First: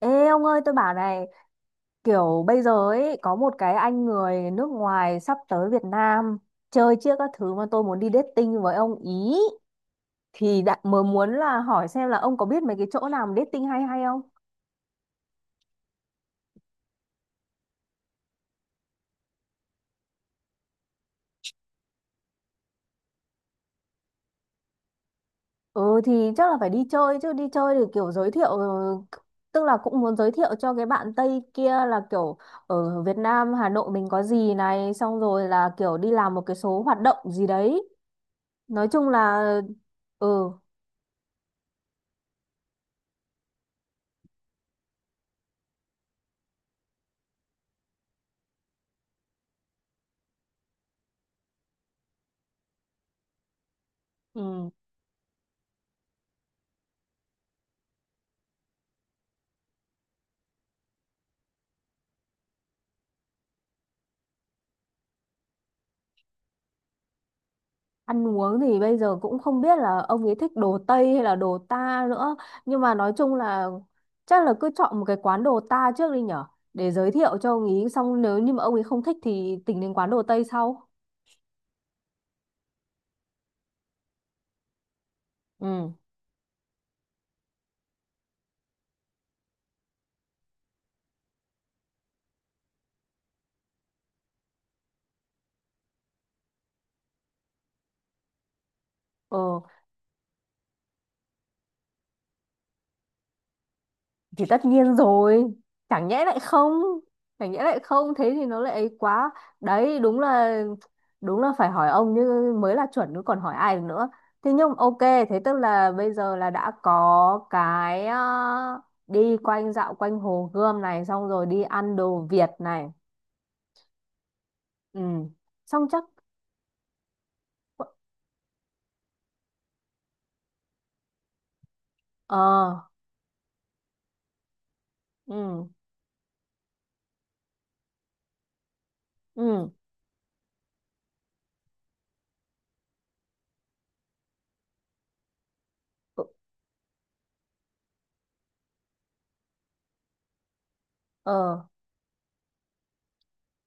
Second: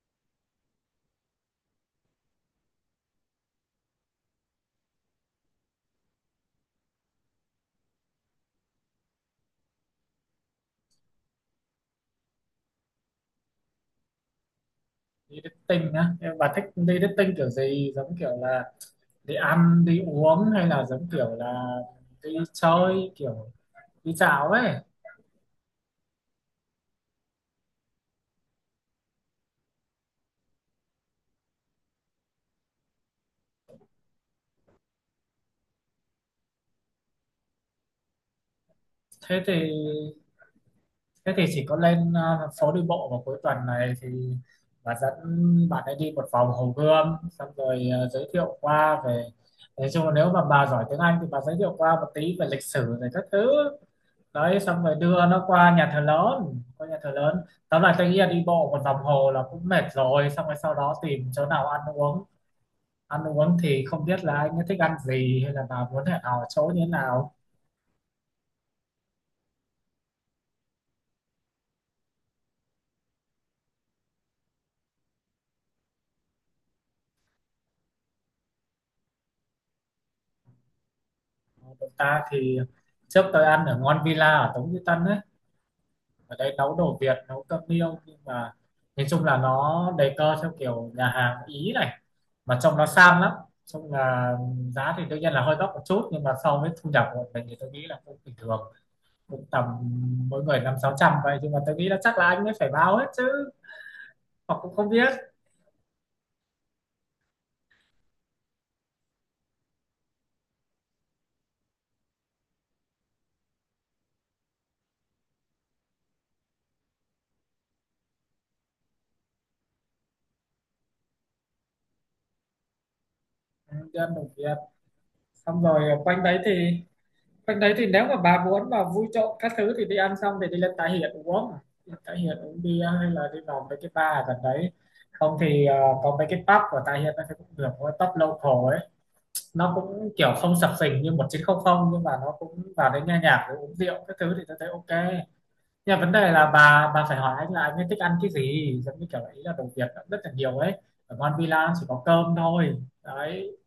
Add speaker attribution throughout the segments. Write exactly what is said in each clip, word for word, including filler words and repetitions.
Speaker 1: Ê ông ơi, tôi bảo này, kiểu bây giờ ấy có một cái anh người nước ngoài sắp tới Việt Nam chơi chiếc các thứ mà tôi muốn đi dating với ông ý, thì đã mới muốn là hỏi xem là ông có biết mấy cái chỗ nào mà dating hay hay không?
Speaker 2: Đi dating á? Em- bà thích đi dating kiểu gì, giống kiểu là đi ăn đi uống, hay là giống kiểu là đi chơi kiểu đi dạo ấy?
Speaker 1: Ừ thì chắc là phải đi chơi chứ. Đi chơi thì kiểu giới thiệu, ừ, tức là cũng muốn giới thiệu cho cái bạn Tây kia là kiểu ở Việt Nam Hà Nội mình có gì này, xong rồi là kiểu đi làm một cái số hoạt động gì đấy, nói chung là.
Speaker 2: thế thì
Speaker 1: Ừ,
Speaker 2: Thế thì chỉ có lên ờ, phố đi bộ vào cuối tuần này thì bà dẫn bạn ấy đi một vòng Hồ Gươm, xong rồi ờ, giới thiệu qua về, nói chung là nếu mà bà giỏi tiếng Anh thì bà giới thiệu qua một tí về lịch sử rồi các thứ. Đấy,
Speaker 1: ừ.
Speaker 2: xong rồi đưa nó qua nhà thờ lớn, qua nhà thờ lớn tóm lại tôi nghĩ là đi bộ một vòng hồ là cũng mệt rồi, xong rồi sau đó tìm chỗ nào ăn uống. Ăn uống thì không biết là anh ấy thích ăn gì, hay là bà muốn hẹn hò chỗ như thế nào.
Speaker 1: Ăn uống thì bây giờ cũng không biết là ông ấy thích đồ Tây hay là đồ ta nữa. Nhưng mà nói chung là chắc là cứ chọn một cái quán đồ ta trước đi nhở. Để giới thiệu cho ông ấy, xong nếu như mà ông ấy không thích thì tính đến quán đồ Tây sau.
Speaker 2: Bọn ta thì trước tôi ăn ở Ngon Villa ở Tống Duy Tân ấy,
Speaker 1: Ừ.
Speaker 2: ở đây nấu đồ Việt, nấu cơm niêu, nhưng mà nói chung là nó đề cơ theo kiểu nhà hàng Ý này, mà trông nó sang lắm, trông là giá thì đương nhiên là hơi đắt một chút, nhưng mà so với thu nhập của mình thì tôi nghĩ là cũng bình thường, cũng
Speaker 1: Ờ.
Speaker 2: tầm mỗi người năm sáu trăm vậy, nhưng mà tôi nghĩ là chắc là anh ấy phải báo hết chứ,
Speaker 1: Thì
Speaker 2: họ
Speaker 1: tất
Speaker 2: cũng không
Speaker 1: nhiên
Speaker 2: biết.
Speaker 1: rồi, chẳng nhẽ lại không chẳng nhẽ lại không, thế thì nó lại ấy quá. Đấy, đúng là đúng là phải hỏi ông như mới là chuẩn chứ, còn hỏi ai được nữa. Thế nhưng ok, thế tức là bây giờ là đã có cái, ờ, đi quanh dạo quanh Hồ Gươm này, xong rồi đi ăn đồ Việt này.
Speaker 2: Ừ, cho ăn đồng Việt,
Speaker 1: Ừ,
Speaker 2: xong
Speaker 1: xong
Speaker 2: rồi ờ,
Speaker 1: chắc.
Speaker 2: quanh đấy thì quanh đấy thì nếu mà bà muốn mà vui trộm các thứ thì đi ăn xong thì đi lên Tái hiện uống. Đi lên Tái Hiền uống
Speaker 1: Ờ.
Speaker 2: bia, hay là đi vào mấy cái bar ở gần đấy, không thì
Speaker 1: Ừ,
Speaker 2: ờ, có mấy cái pub của Tái hiện nó cũng được, cái pub local ấy,
Speaker 1: ừ.
Speaker 2: nó cũng kiểu không sập sình như một chín không không, nhưng mà nó cũng vào đấy nghe nhạc rồi uống rượu các thứ thì tôi thấy ok. Nhưng mà vấn đề là bà bà phải hỏi anh là anh ấy thích ăn cái gì, giống như kiểu ấy là đồ Việt cũng rất là nhiều ấy, ở Mon
Speaker 1: Ờ.
Speaker 2: Villa chỉ có cơm thôi. Đấy.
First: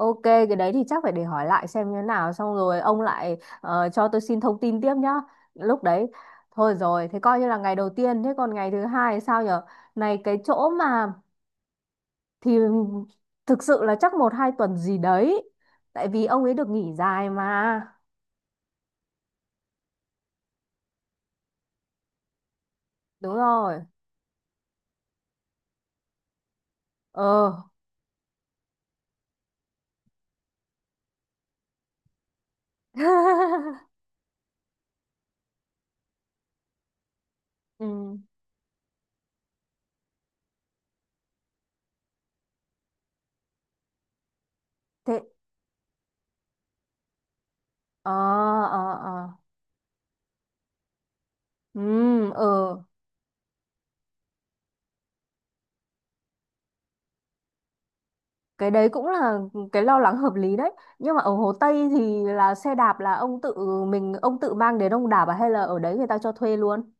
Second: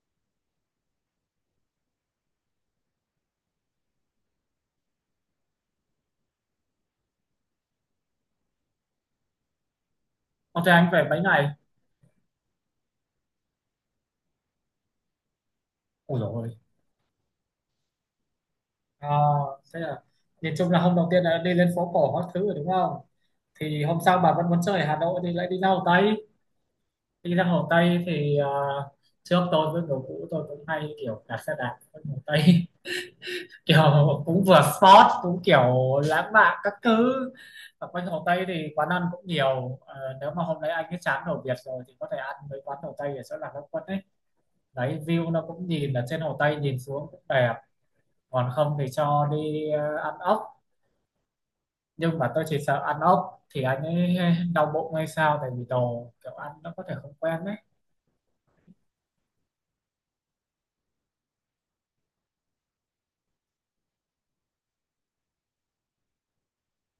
Speaker 1: Ok, cái đấy thì chắc phải để hỏi lại xem như thế nào, xong rồi ông lại ờ, cho tôi xin thông tin tiếp nhá. Lúc đấy thôi rồi, thế coi như là ngày đầu tiên, thế còn ngày thứ hai sao nhở? Này cái
Speaker 2: Ok,
Speaker 1: chỗ
Speaker 2: anh về
Speaker 1: mà,
Speaker 2: mấy ngày?
Speaker 1: thì thực sự là chắc một hai tuần gì đấy. Tại
Speaker 2: Ôi
Speaker 1: vì ông ấy
Speaker 2: rồi.
Speaker 1: được nghỉ dài mà.
Speaker 2: à, Thế là nhìn chung là hôm đầu tiên là đi lên phố cổ các thứ rồi đúng không,
Speaker 1: Đúng rồi.
Speaker 2: thì hôm sau bà vẫn muốn chơi ở Hà Nội thì lại đi ra Hồ Tây. Đi ra
Speaker 1: Ờ.
Speaker 2: Hồ Tây thì à, trước tôi với người cũ tôi cũng hay kiểu đạp xe đạp ở Hồ Tây, kiểu cũng vừa sport cũng kiểu lãng mạn các thứ. Ở quanh
Speaker 1: Ừ.
Speaker 2: Hồ Tây thì quán ăn cũng nhiều, ờ, nếu mà hôm đấy anh ấy chán đồ Việt rồi thì có thể ăn mấy quán Hồ Tây ở chỗ Lạc Long Quân ấy, đấy
Speaker 1: Thế
Speaker 2: view nó cũng nhìn ở trên Hồ Tây nhìn xuống cũng đẹp.
Speaker 1: ờ
Speaker 2: Còn không thì
Speaker 1: ờ
Speaker 2: cho
Speaker 1: ờ.
Speaker 2: đi ờ, ăn ốc, nhưng
Speaker 1: Ừ,
Speaker 2: mà tôi chỉ sợ
Speaker 1: ờ.
Speaker 2: ăn ốc thì anh ấy đau bụng hay sao, tại vì đồ kiểu ăn nó có thể không quen đấy.
Speaker 1: Cái đấy cũng là cái lo lắng hợp lý đấy, nhưng mà ở Hồ Tây thì là xe đạp là ông tự mình ông tự mang đến ông đạp à, hay là ở đấy người ta cho thuê luôn?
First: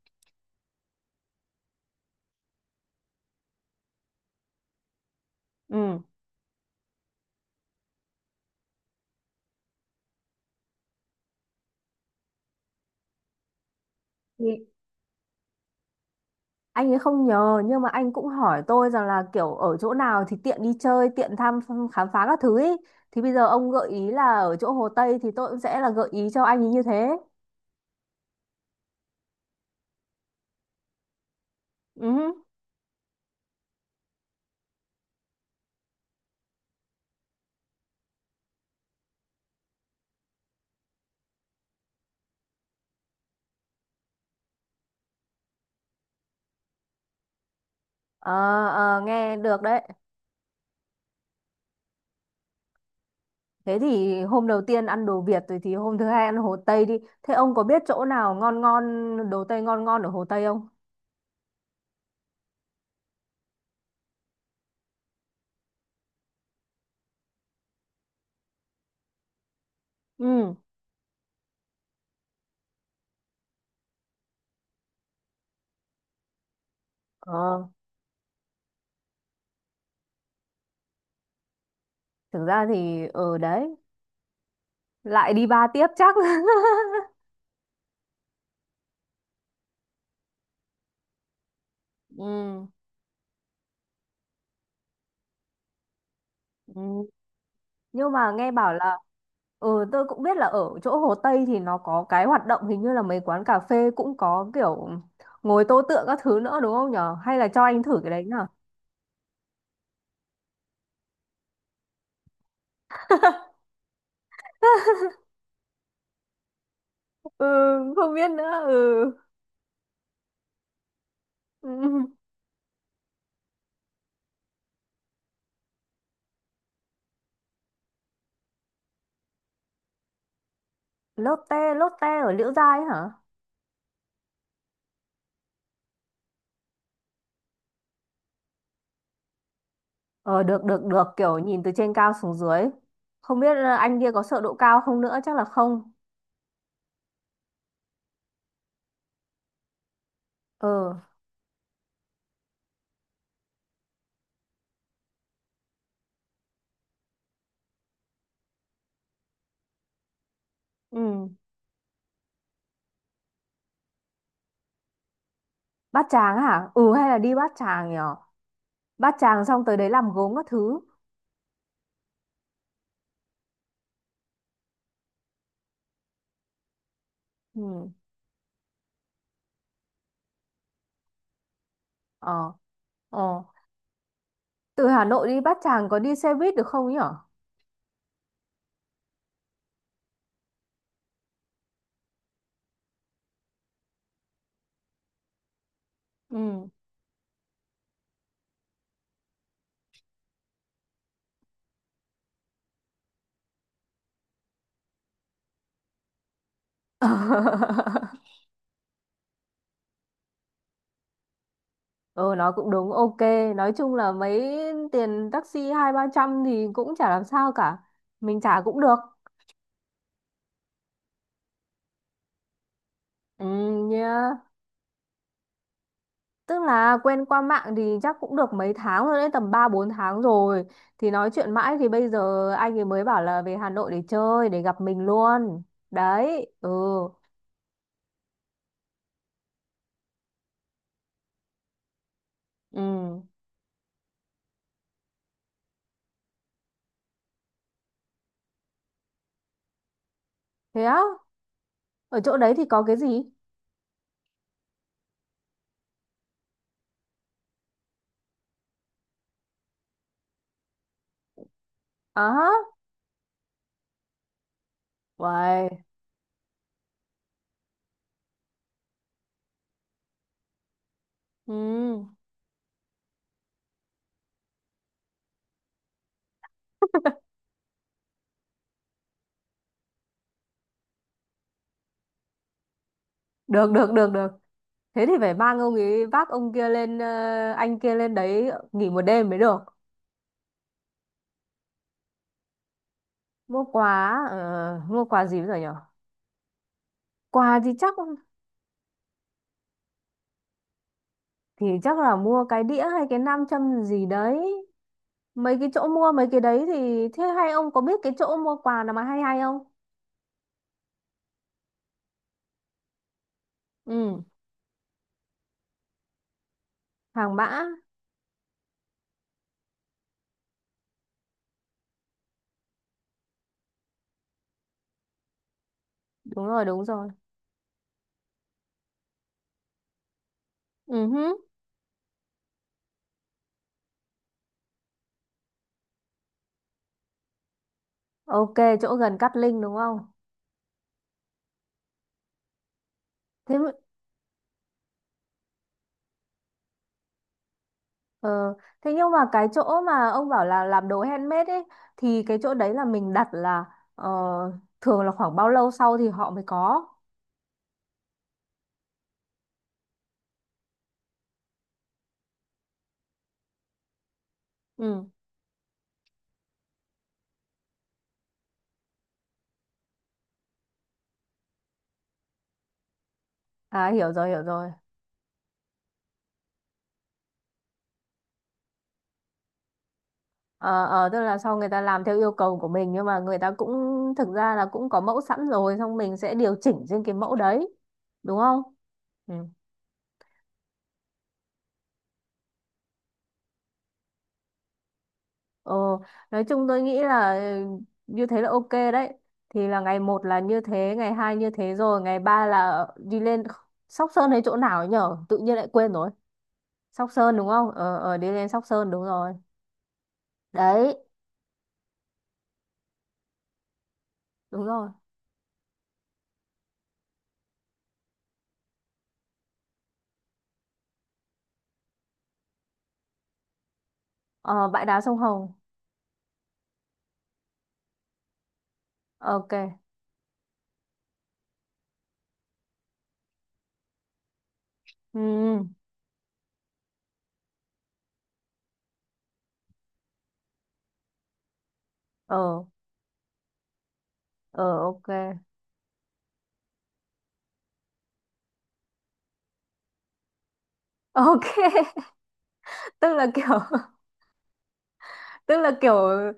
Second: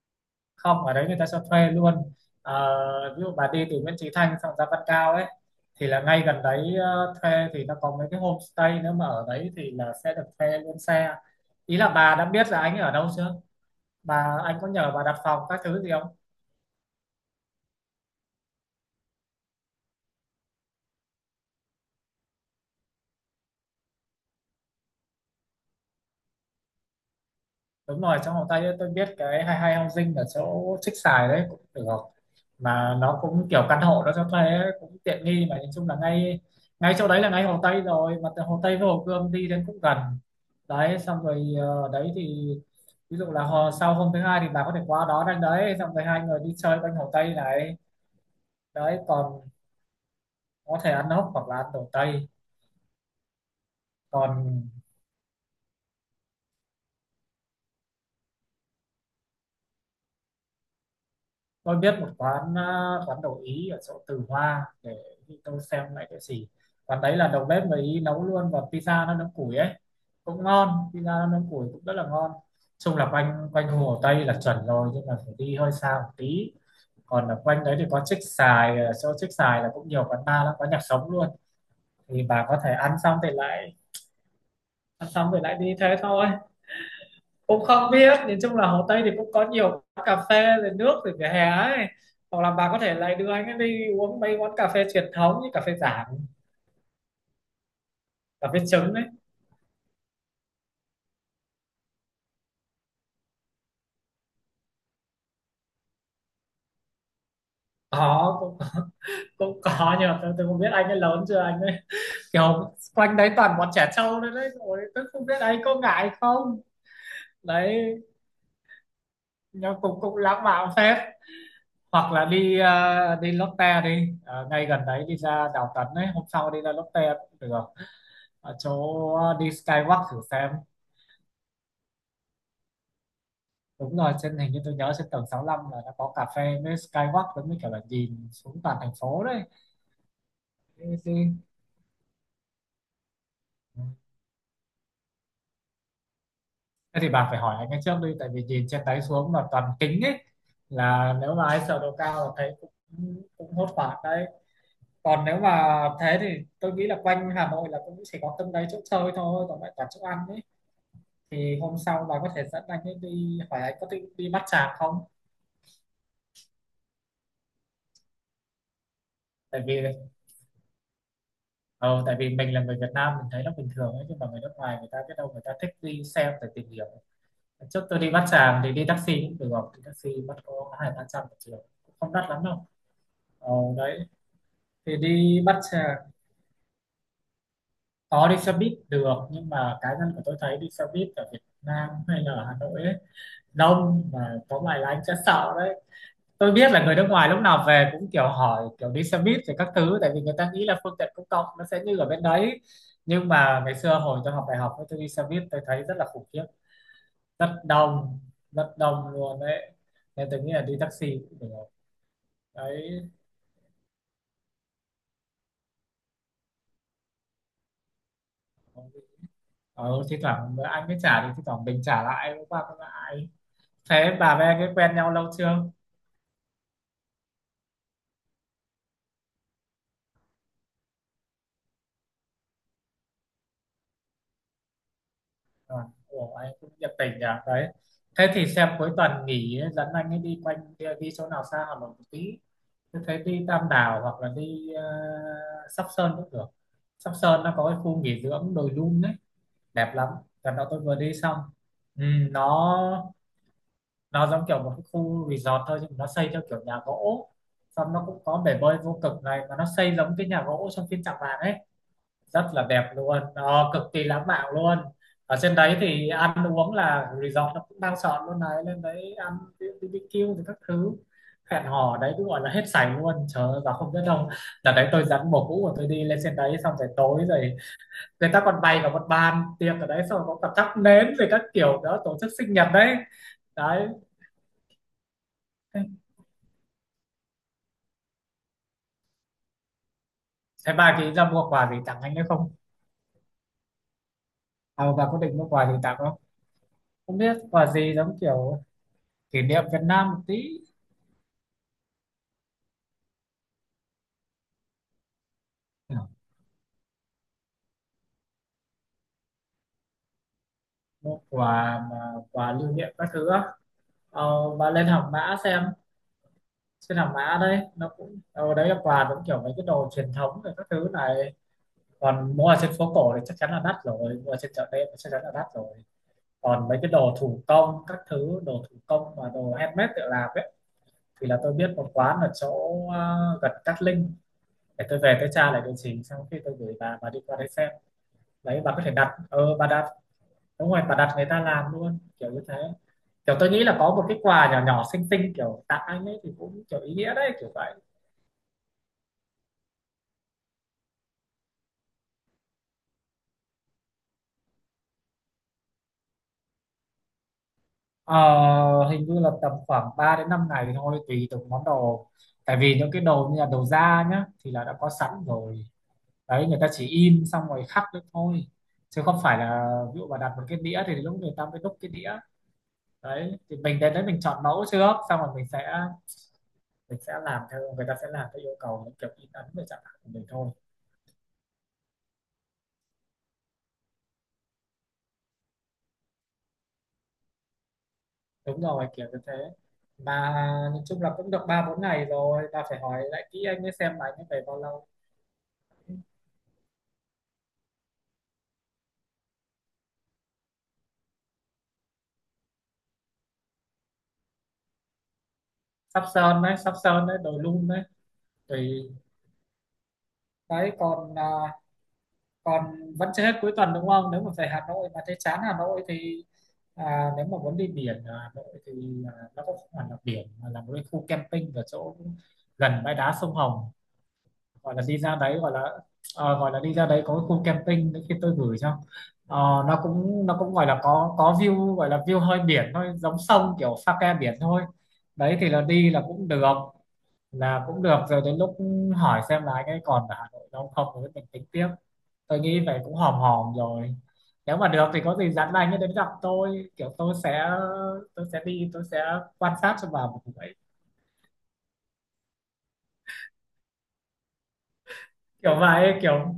Speaker 2: Không, ở đấy người ta cho thuê luôn. Ờ, ví dụ bà đi từ Nguyễn Chí Thanh sang Giá Văn Cao ấy thì là
Speaker 1: Ừ,
Speaker 2: ngay gần đấy, ờ, thuê thì nó có mấy cái homestay nữa, mà ở đấy thì là sẽ được thuê luôn xe. Ý là bà đã biết là anh ấy ở đâu chưa, bà anh
Speaker 1: thì
Speaker 2: có nhờ bà đặt phòng các thứ gì không?
Speaker 1: anh ấy không nhờ, nhưng mà anh cũng hỏi tôi rằng là kiểu ở chỗ nào thì tiện đi chơi, tiện thăm khám phá các thứ ý, thì bây giờ ông gợi ý là ở chỗ Hồ Tây thì tôi cũng sẽ là gợi ý cho anh ấy như thế.
Speaker 2: Đúng rồi, trong vòng tay ấy, tôi biết cái hai hai housing ở chỗ Trích Xài đấy cũng được,
Speaker 1: Ừ.
Speaker 2: mà nó cũng kiểu căn hộ nó cho thuê ấy, cũng tiện nghi, mà nhìn chung là ngay ngay chỗ đấy là ngay Hồ Tây rồi, mà từ Hồ Tây với Hồ Gươm đi đến cũng gần. Đấy, xong rồi ờ, đấy thì ví dụ là hồ, sau hôm thứ hai thì bà có thể qua đó đánh đấy, xong rồi hai người đi chơi quanh Hồ Tây này.
Speaker 1: Ờ,
Speaker 2: Đấy,
Speaker 1: ờ, nghe
Speaker 2: còn
Speaker 1: được đấy.
Speaker 2: có thể ăn ốc hoặc là ăn đồ Tây.
Speaker 1: Thế thì hôm đầu
Speaker 2: Còn
Speaker 1: tiên ăn đồ Việt rồi thì hôm thứ hai ăn Hồ Tây đi. Thế ông có biết chỗ nào ngon ngon, đồ Tây ngon ngon ở Hồ Tây không?
Speaker 2: tôi biết một quán, à, quán đồ Ý ở chỗ Từ Hoa, để tôi xem lại cái gì, quán đấy là đầu bếp người Ý nấu luôn, và pizza nó nướng củi ấy, cũng
Speaker 1: Ừ.
Speaker 2: ngon, pizza nó nướng củi cũng rất là ngon. Chung là quanh quanh Hồ Tây là chuẩn rồi, nhưng mà phải đi hơi xa một tí. Còn ở
Speaker 1: Ờ,
Speaker 2: quanh đấy thì có Trích Xài, ở chỗ Trích Xài là cũng nhiều quán bar lắm, có nhạc sống luôn, thì
Speaker 1: thực
Speaker 2: bà có
Speaker 1: ra
Speaker 2: thể ăn
Speaker 1: thì
Speaker 2: xong thì
Speaker 1: ở
Speaker 2: lại
Speaker 1: đấy
Speaker 2: ăn xong
Speaker 1: lại
Speaker 2: thì
Speaker 1: đi
Speaker 2: lại đi
Speaker 1: ba tiếp
Speaker 2: thế
Speaker 1: chắc.
Speaker 2: thôi. Cũng không biết, nhìn chung là Hồ Tây thì cũng có nhiều quán cà phê rồi nước rồi vỉa hè ấy, hoặc là
Speaker 1: Ừ,
Speaker 2: bà có thể lại đưa anh ấy đi uống mấy quán cà phê truyền thống như cà phê Giảng,
Speaker 1: ừ. Nhưng mà
Speaker 2: cà
Speaker 1: nghe
Speaker 2: phê
Speaker 1: bảo
Speaker 2: trứng
Speaker 1: là,
Speaker 2: ấy.
Speaker 1: ừ tôi cũng biết là ở chỗ Hồ Tây thì nó có cái hoạt động, hình như là mấy quán cà phê cũng có kiểu ngồi tô tượng các thứ nữa, đúng không nhở? Hay là cho anh thử cái đấy
Speaker 2: Có
Speaker 1: nhở?
Speaker 2: cũng, cũng có, nhưng mà tôi, tôi không biết anh ấy lớn chưa, anh ấy kiểu quanh đấy toàn bọn trẻ trâu đấy đấy, rồi tôi không biết anh có ngại không.
Speaker 1: Ừ,
Speaker 2: Đấy,
Speaker 1: không biết nữa. Ừ.
Speaker 2: nhưng cũng cũng lãng mạn phết.
Speaker 1: Ừ.
Speaker 2: Hoặc là đi ờ, đi Lotte đi. Ờ, ngay gần đấy đi ra Đào Tấn ấy, hôm sau đi ra Lotte cũng được, ở chỗ ờ, đi Skywalk thử xem.
Speaker 1: Lotte, Lotte ở Liễu Giai ấy hả?
Speaker 2: Đúng rồi, trên hình như tôi nhớ trên tầng sáu lăm là nó có cà phê với skywalk, giống như kiểu là nhìn xuống toàn thành phố đấy.
Speaker 1: Ờ, được, được,
Speaker 2: Thế,
Speaker 1: được,
Speaker 2: thế,
Speaker 1: kiểu nhìn từ trên cao xuống dưới. Không biết, ờ,
Speaker 2: Ừ,
Speaker 1: anh kia có sợ độ cao không nữa, chắc là không.
Speaker 2: thế thì bà phải hỏi anh ấy trước đi, tại vì nhìn trên đấy xuống mà toàn kính ấy,
Speaker 1: Ờ.
Speaker 2: là nếu mà ai sợ độ cao là thấy cũng cũng hốt hoảng đấy. Còn nếu mà thế thì tôi nghĩ là quanh Hà Nội là cũng chỉ có từng đấy chỗ chơi thôi, còn lại toàn chỗ ăn ấy.
Speaker 1: Ừ.
Speaker 2: Thì hôm sau bà có thể dẫn anh ấy đi, hỏi anh có thích đi Bát Tràng không,
Speaker 1: Bát Tràng hả? Ừ hay là đi Bát Tràng nhở? Bát Tràng
Speaker 2: tại
Speaker 1: xong tới
Speaker 2: vì
Speaker 1: đấy làm gốm các thứ.
Speaker 2: ờ, tại vì mình là người Việt Nam mình thấy nó bình thường ấy, nhưng mà người nước ngoài người ta biết đâu người ta thích đi xem để tìm hiểu. Trước
Speaker 1: Ừ.
Speaker 2: tôi đi Bát Tràng thì đi taxi cũng được, thì taxi bắt có hai ba trăm một triệu, cũng không đắt lắm
Speaker 1: Ờ,
Speaker 2: đâu.
Speaker 1: ờ.
Speaker 2: Ờ, đấy
Speaker 1: Từ
Speaker 2: thì
Speaker 1: Hà Nội đi
Speaker 2: Đi
Speaker 1: Bát
Speaker 2: Bát
Speaker 1: Tràng có
Speaker 2: Tràng
Speaker 1: đi xe buýt được không nhở?
Speaker 2: có đi xe buýt được, nhưng mà cá nhân của tôi thấy đi xe buýt ở Việt Nam hay là Hà Nội ấy, đông mà có vài là anh sẽ sợ đấy. Tôi
Speaker 1: Ừ.
Speaker 2: biết là người nước ngoài lúc nào về cũng kiểu hỏi kiểu đi xe buýt rồi các thứ, tại vì người ta nghĩ là phương tiện công cộng nó sẽ như ở bên đấy. Nhưng mà ngày xưa hồi tôi học đại học ấy, tôi đi xe buýt tôi thấy rất là khủng khiếp, rất đông, rất đông luôn đấy, nên tôi nghĩ là đi taxi cũng được.
Speaker 1: Ừ, nói cũng đúng,
Speaker 2: Đấy,
Speaker 1: ok. Nói chung là mấy tiền taxi hai ba trăm thì cũng chả làm sao cả, mình trả cũng được.
Speaker 2: ờ, thi thoảng anh mới trả thì thi thoảng mình trả lại hôm qua cũng lại.
Speaker 1: Ừ,
Speaker 2: Thế
Speaker 1: nhá.
Speaker 2: bà với anh ấy quen nhau lâu chưa?
Speaker 1: Tức là quen qua mạng thì chắc cũng được mấy tháng rồi đấy, tầm ba bốn tháng rồi. Thì nói chuyện mãi thì bây giờ anh ấy mới bảo là về Hà Nội để chơi, để gặp mình luôn.
Speaker 2: À, ủa,
Speaker 1: Đấy,
Speaker 2: anh
Speaker 1: ừ,
Speaker 2: cũng nhiệt tình nhỉ đấy. Thế thì xem cuối tuần nghỉ ấy, dẫn anh ấy đi quanh đi, đi chỗ nào xa hoặc là một tí, thế thấy
Speaker 1: ừ.
Speaker 2: đi Tam Đảo hoặc là đi ờ, Sóc Sơn cũng được. Sóc Sơn nó có cái khu nghỉ dưỡng đồi Dun đấy, đẹp lắm, lần đó tôi
Speaker 1: Thế
Speaker 2: vừa
Speaker 1: á,
Speaker 2: đi xong. Ừ,
Speaker 1: ở chỗ
Speaker 2: nó
Speaker 1: đấy thì có cái gì?
Speaker 2: nó giống kiểu một cái khu resort thôi, nhưng mà nó xây theo kiểu nhà gỗ, xong nó cũng có bể bơi vô cực này, mà nó xây giống cái nhà gỗ trong phim Tràng Vàng ấy,
Speaker 1: À
Speaker 2: rất
Speaker 1: hả,
Speaker 2: là đẹp luôn, nó cực kỳ lãng mạn luôn. Ở trên
Speaker 1: uầy,
Speaker 2: đấy thì ăn uống là resort nó cũng đang soạn luôn đấy, lên đấy ăn bi bi kiu thì các thứ, hẹn hò
Speaker 1: ừ.
Speaker 2: đấy cứ gọi là hết sảy luôn, trời ơi, và không biết đâu, là đấy tôi dẫn bồ cũ của tôi đi lên trên đấy, xong rồi tối rồi người ta còn bày cả một bàn tiệc ở đấy, xong rồi có cả thắp nến rồi các kiểu đó, tổ chức sinh nhật đấy.
Speaker 1: Được,
Speaker 2: Đấy,
Speaker 1: được, được, được. Thế thì phải mang ông ấy, vác ông kia lên, ờ, anh kia lên đấy nghỉ một đêm mới được.
Speaker 2: thế bà chị ra mua quà gì tặng anh ấy không,
Speaker 1: Mua quà, ờ,
Speaker 2: à,
Speaker 1: mua
Speaker 2: bà có
Speaker 1: quà
Speaker 2: định
Speaker 1: gì
Speaker 2: mua
Speaker 1: bây giờ
Speaker 2: quà
Speaker 1: nhở?
Speaker 2: gì tặng không? Không biết
Speaker 1: Quà thì
Speaker 2: quà gì,
Speaker 1: chắc,
Speaker 2: giống kiểu kỷ niệm Việt Nam một tí.
Speaker 1: thì chắc là mua cái đĩa hay cái nam châm gì đấy. Mấy cái chỗ mua mấy cái đấy thì, thế hay ông có biết cái chỗ mua quà nào mà hay hay không?
Speaker 2: Mua quà mà quà lưu niệm các thứ á?
Speaker 1: Ừ.
Speaker 2: Ờ, và lên Hàng Mã xem, trên Hàng
Speaker 1: Hàng
Speaker 2: Mã đấy
Speaker 1: Mã.
Speaker 2: nó cũng ờ, đấy là quà cũng kiểu mấy cái đồ truyền thống rồi các thứ này. Còn mua ở trên phố cổ thì chắc chắn là đắt rồi, mua ở trên chợ đêm thì chắc chắn là đắt rồi.
Speaker 1: Đúng rồi,
Speaker 2: Còn mấy
Speaker 1: đúng
Speaker 2: cái
Speaker 1: rồi.
Speaker 2: đồ thủ công các thứ, đồ thủ công và đồ handmade tự làm ấy,
Speaker 1: Ừ
Speaker 2: thì
Speaker 1: hứ.
Speaker 2: là tôi biết một quán ở chỗ ờ, gần Cát Linh, để tôi về tôi tra lại địa chỉ xong khi tôi gửi bà bà đi qua đấy xem.
Speaker 1: Ok,
Speaker 2: Đấy, bà có thể
Speaker 1: chỗ
Speaker 2: đặt
Speaker 1: gần Cát
Speaker 2: ờ
Speaker 1: Linh,
Speaker 2: bà
Speaker 1: đúng
Speaker 2: đã
Speaker 1: không?
Speaker 2: đúng rồi, và đặt người ta làm luôn kiểu như thế. Kiểu tôi
Speaker 1: thế
Speaker 2: nghĩ
Speaker 1: m-
Speaker 2: là có một cái quà nhỏ nhỏ xinh xinh kiểu tặng anh ấy thì cũng kiểu ý nghĩa đấy kiểu vậy.
Speaker 1: ờ, thế nhưng mà cái chỗ mà ông bảo là làm đồ handmade ấy, thì cái chỗ đấy là mình đặt là, ờ, thường là khoảng bao lâu sau thì họ mới có?
Speaker 2: Ờ, hình như là tầm khoảng ba đến năm ngày thì thôi, tùy từng món đồ, tại vì những cái đồ như là đồ da nhá thì là đã có
Speaker 1: Ừ.
Speaker 2: sẵn rồi đấy, người ta chỉ in xong rồi khắc đấy thôi, chứ không phải là ví dụ mà đặt một cái đĩa thì lúc người ta mới đúc cái đĩa. Đấy thì mình
Speaker 1: À,
Speaker 2: đến đấy
Speaker 1: hiểu
Speaker 2: mình
Speaker 1: rồi, hiểu
Speaker 2: chọn mẫu
Speaker 1: rồi.
Speaker 2: trước, xong rồi mình sẽ mình sẽ làm theo, người ta sẽ làm theo yêu cầu những kiểu in ấn về chẳng hạn của mình thôi.
Speaker 1: Ờ, ờ, tức là sau người ta làm theo yêu cầu của mình, nhưng mà người ta cũng thực ra là cũng có mẫu sẵn rồi, xong mình sẽ điều chỉnh trên cái mẫu đấy, đúng
Speaker 2: Đúng
Speaker 1: không?
Speaker 2: rồi, kiểu như thế.
Speaker 1: Ừ.
Speaker 2: Mà nhìn chung là cũng được ba bốn ngày rồi, ta phải hỏi lại kỹ anh ấy xem là anh ấy về bao lâu.
Speaker 1: Ờ, nói chung tôi nghĩ là, ừ, như thế là ok đấy. Thì là ngày một là như thế, ngày hai như thế, rồi ngày ba là đi lên Sóc Sơn hay chỗ nào ấy nhở, tự nhiên lại quên
Speaker 2: Sắp
Speaker 1: rồi.
Speaker 2: sơn đấy, sắp sơn
Speaker 1: Sóc
Speaker 2: đấy, đồi
Speaker 1: Sơn, đúng
Speaker 2: lum
Speaker 1: không?
Speaker 2: đấy.
Speaker 1: Ờ, ờ, đi lên Sóc
Speaker 2: Tùy.
Speaker 1: Sơn, đúng rồi.
Speaker 2: Đấy
Speaker 1: Đấy.
Speaker 2: còn à, còn vẫn chưa hết cuối tuần đúng không, nếu mà về Hà
Speaker 1: Đúng
Speaker 2: Nội
Speaker 1: rồi.
Speaker 2: mà thấy chán Hà Nội thì à, nếu mà muốn đi biển ở Hà Nội thì à, nó cũng không hẳn là biển, mà là một cái khu camping ở chỗ gần bãi đá sông Hồng,
Speaker 1: Ờ,
Speaker 2: gọi là
Speaker 1: bãi
Speaker 2: đi
Speaker 1: đá
Speaker 2: ra
Speaker 1: sông
Speaker 2: đấy gọi
Speaker 1: Hồng.
Speaker 2: là ờ, gọi là đi ra đấy có cái khu camping nữa, khi tôi gửi cho.
Speaker 1: Ờ,
Speaker 2: Ờ,
Speaker 1: ok.
Speaker 2: nó cũng nó cũng gọi là có có view, gọi là view hơi biển thôi, giống sông kiểu pha ke biển thôi.
Speaker 1: Ừ,
Speaker 2: Đấy thì là
Speaker 1: ừ.
Speaker 2: đi là cũng được, là cũng được rồi đến lúc hỏi xem là anh ấy còn ở Hà Nội đâu không rồi mình tính tiếp. Tôi nghĩ
Speaker 1: Ờ,
Speaker 2: vậy cũng hòm hòm rồi, nếu
Speaker 1: ờ,
Speaker 2: mà được thì
Speaker 1: ok.
Speaker 2: có gì dặn anh ấy đến gặp tôi kiểu tôi sẽ tôi sẽ đi tôi sẽ quan sát cho bà một buổi,
Speaker 1: Ok, tức là kiểu.
Speaker 2: kiểu
Speaker 1: Tức là kiểu
Speaker 2: vậy kiểu.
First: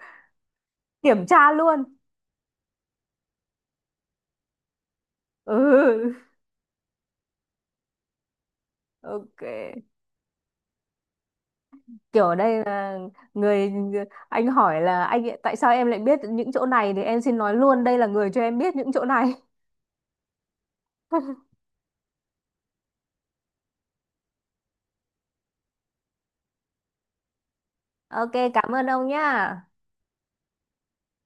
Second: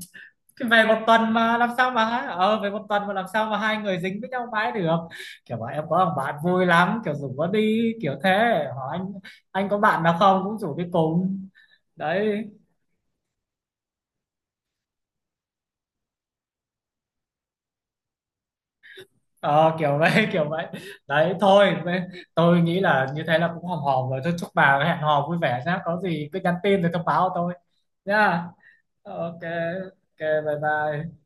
Speaker 2: Thì về một
Speaker 1: kiểm
Speaker 2: tuần
Speaker 1: tra
Speaker 2: mà làm
Speaker 1: luôn.
Speaker 2: sao mà hai ờ về một tuần mà làm sao mà hai người dính với nhau mãi được. Kiểu bảo em có
Speaker 1: Ừ.
Speaker 2: thằng bạn vui lắm kiểu rủ nó đi kiểu thế, hỏi anh
Speaker 1: Ok,
Speaker 2: anh có bạn nào không, cũng rủ đi cùng.
Speaker 1: kiểu ở
Speaker 2: Đấy,
Speaker 1: đây là người anh hỏi là, anh ấy- tại sao em lại biết những chỗ này, thì em xin nói luôn đây là người cho em biết những chỗ này.
Speaker 2: ờ kiểu vậy kiểu vậy. Đấy thôi vậy- tôi nghĩ là như thế là cũng hòm hòm rồi, thôi chúc bà hẹn hò vui vẻ nhá, có gì cứ nhắn tin rồi thông báo cho tôi
Speaker 1: Ok,
Speaker 2: nhá.
Speaker 1: cảm ơn ông
Speaker 2: Ok.
Speaker 1: nhá.
Speaker 2: Ok. Bye bye.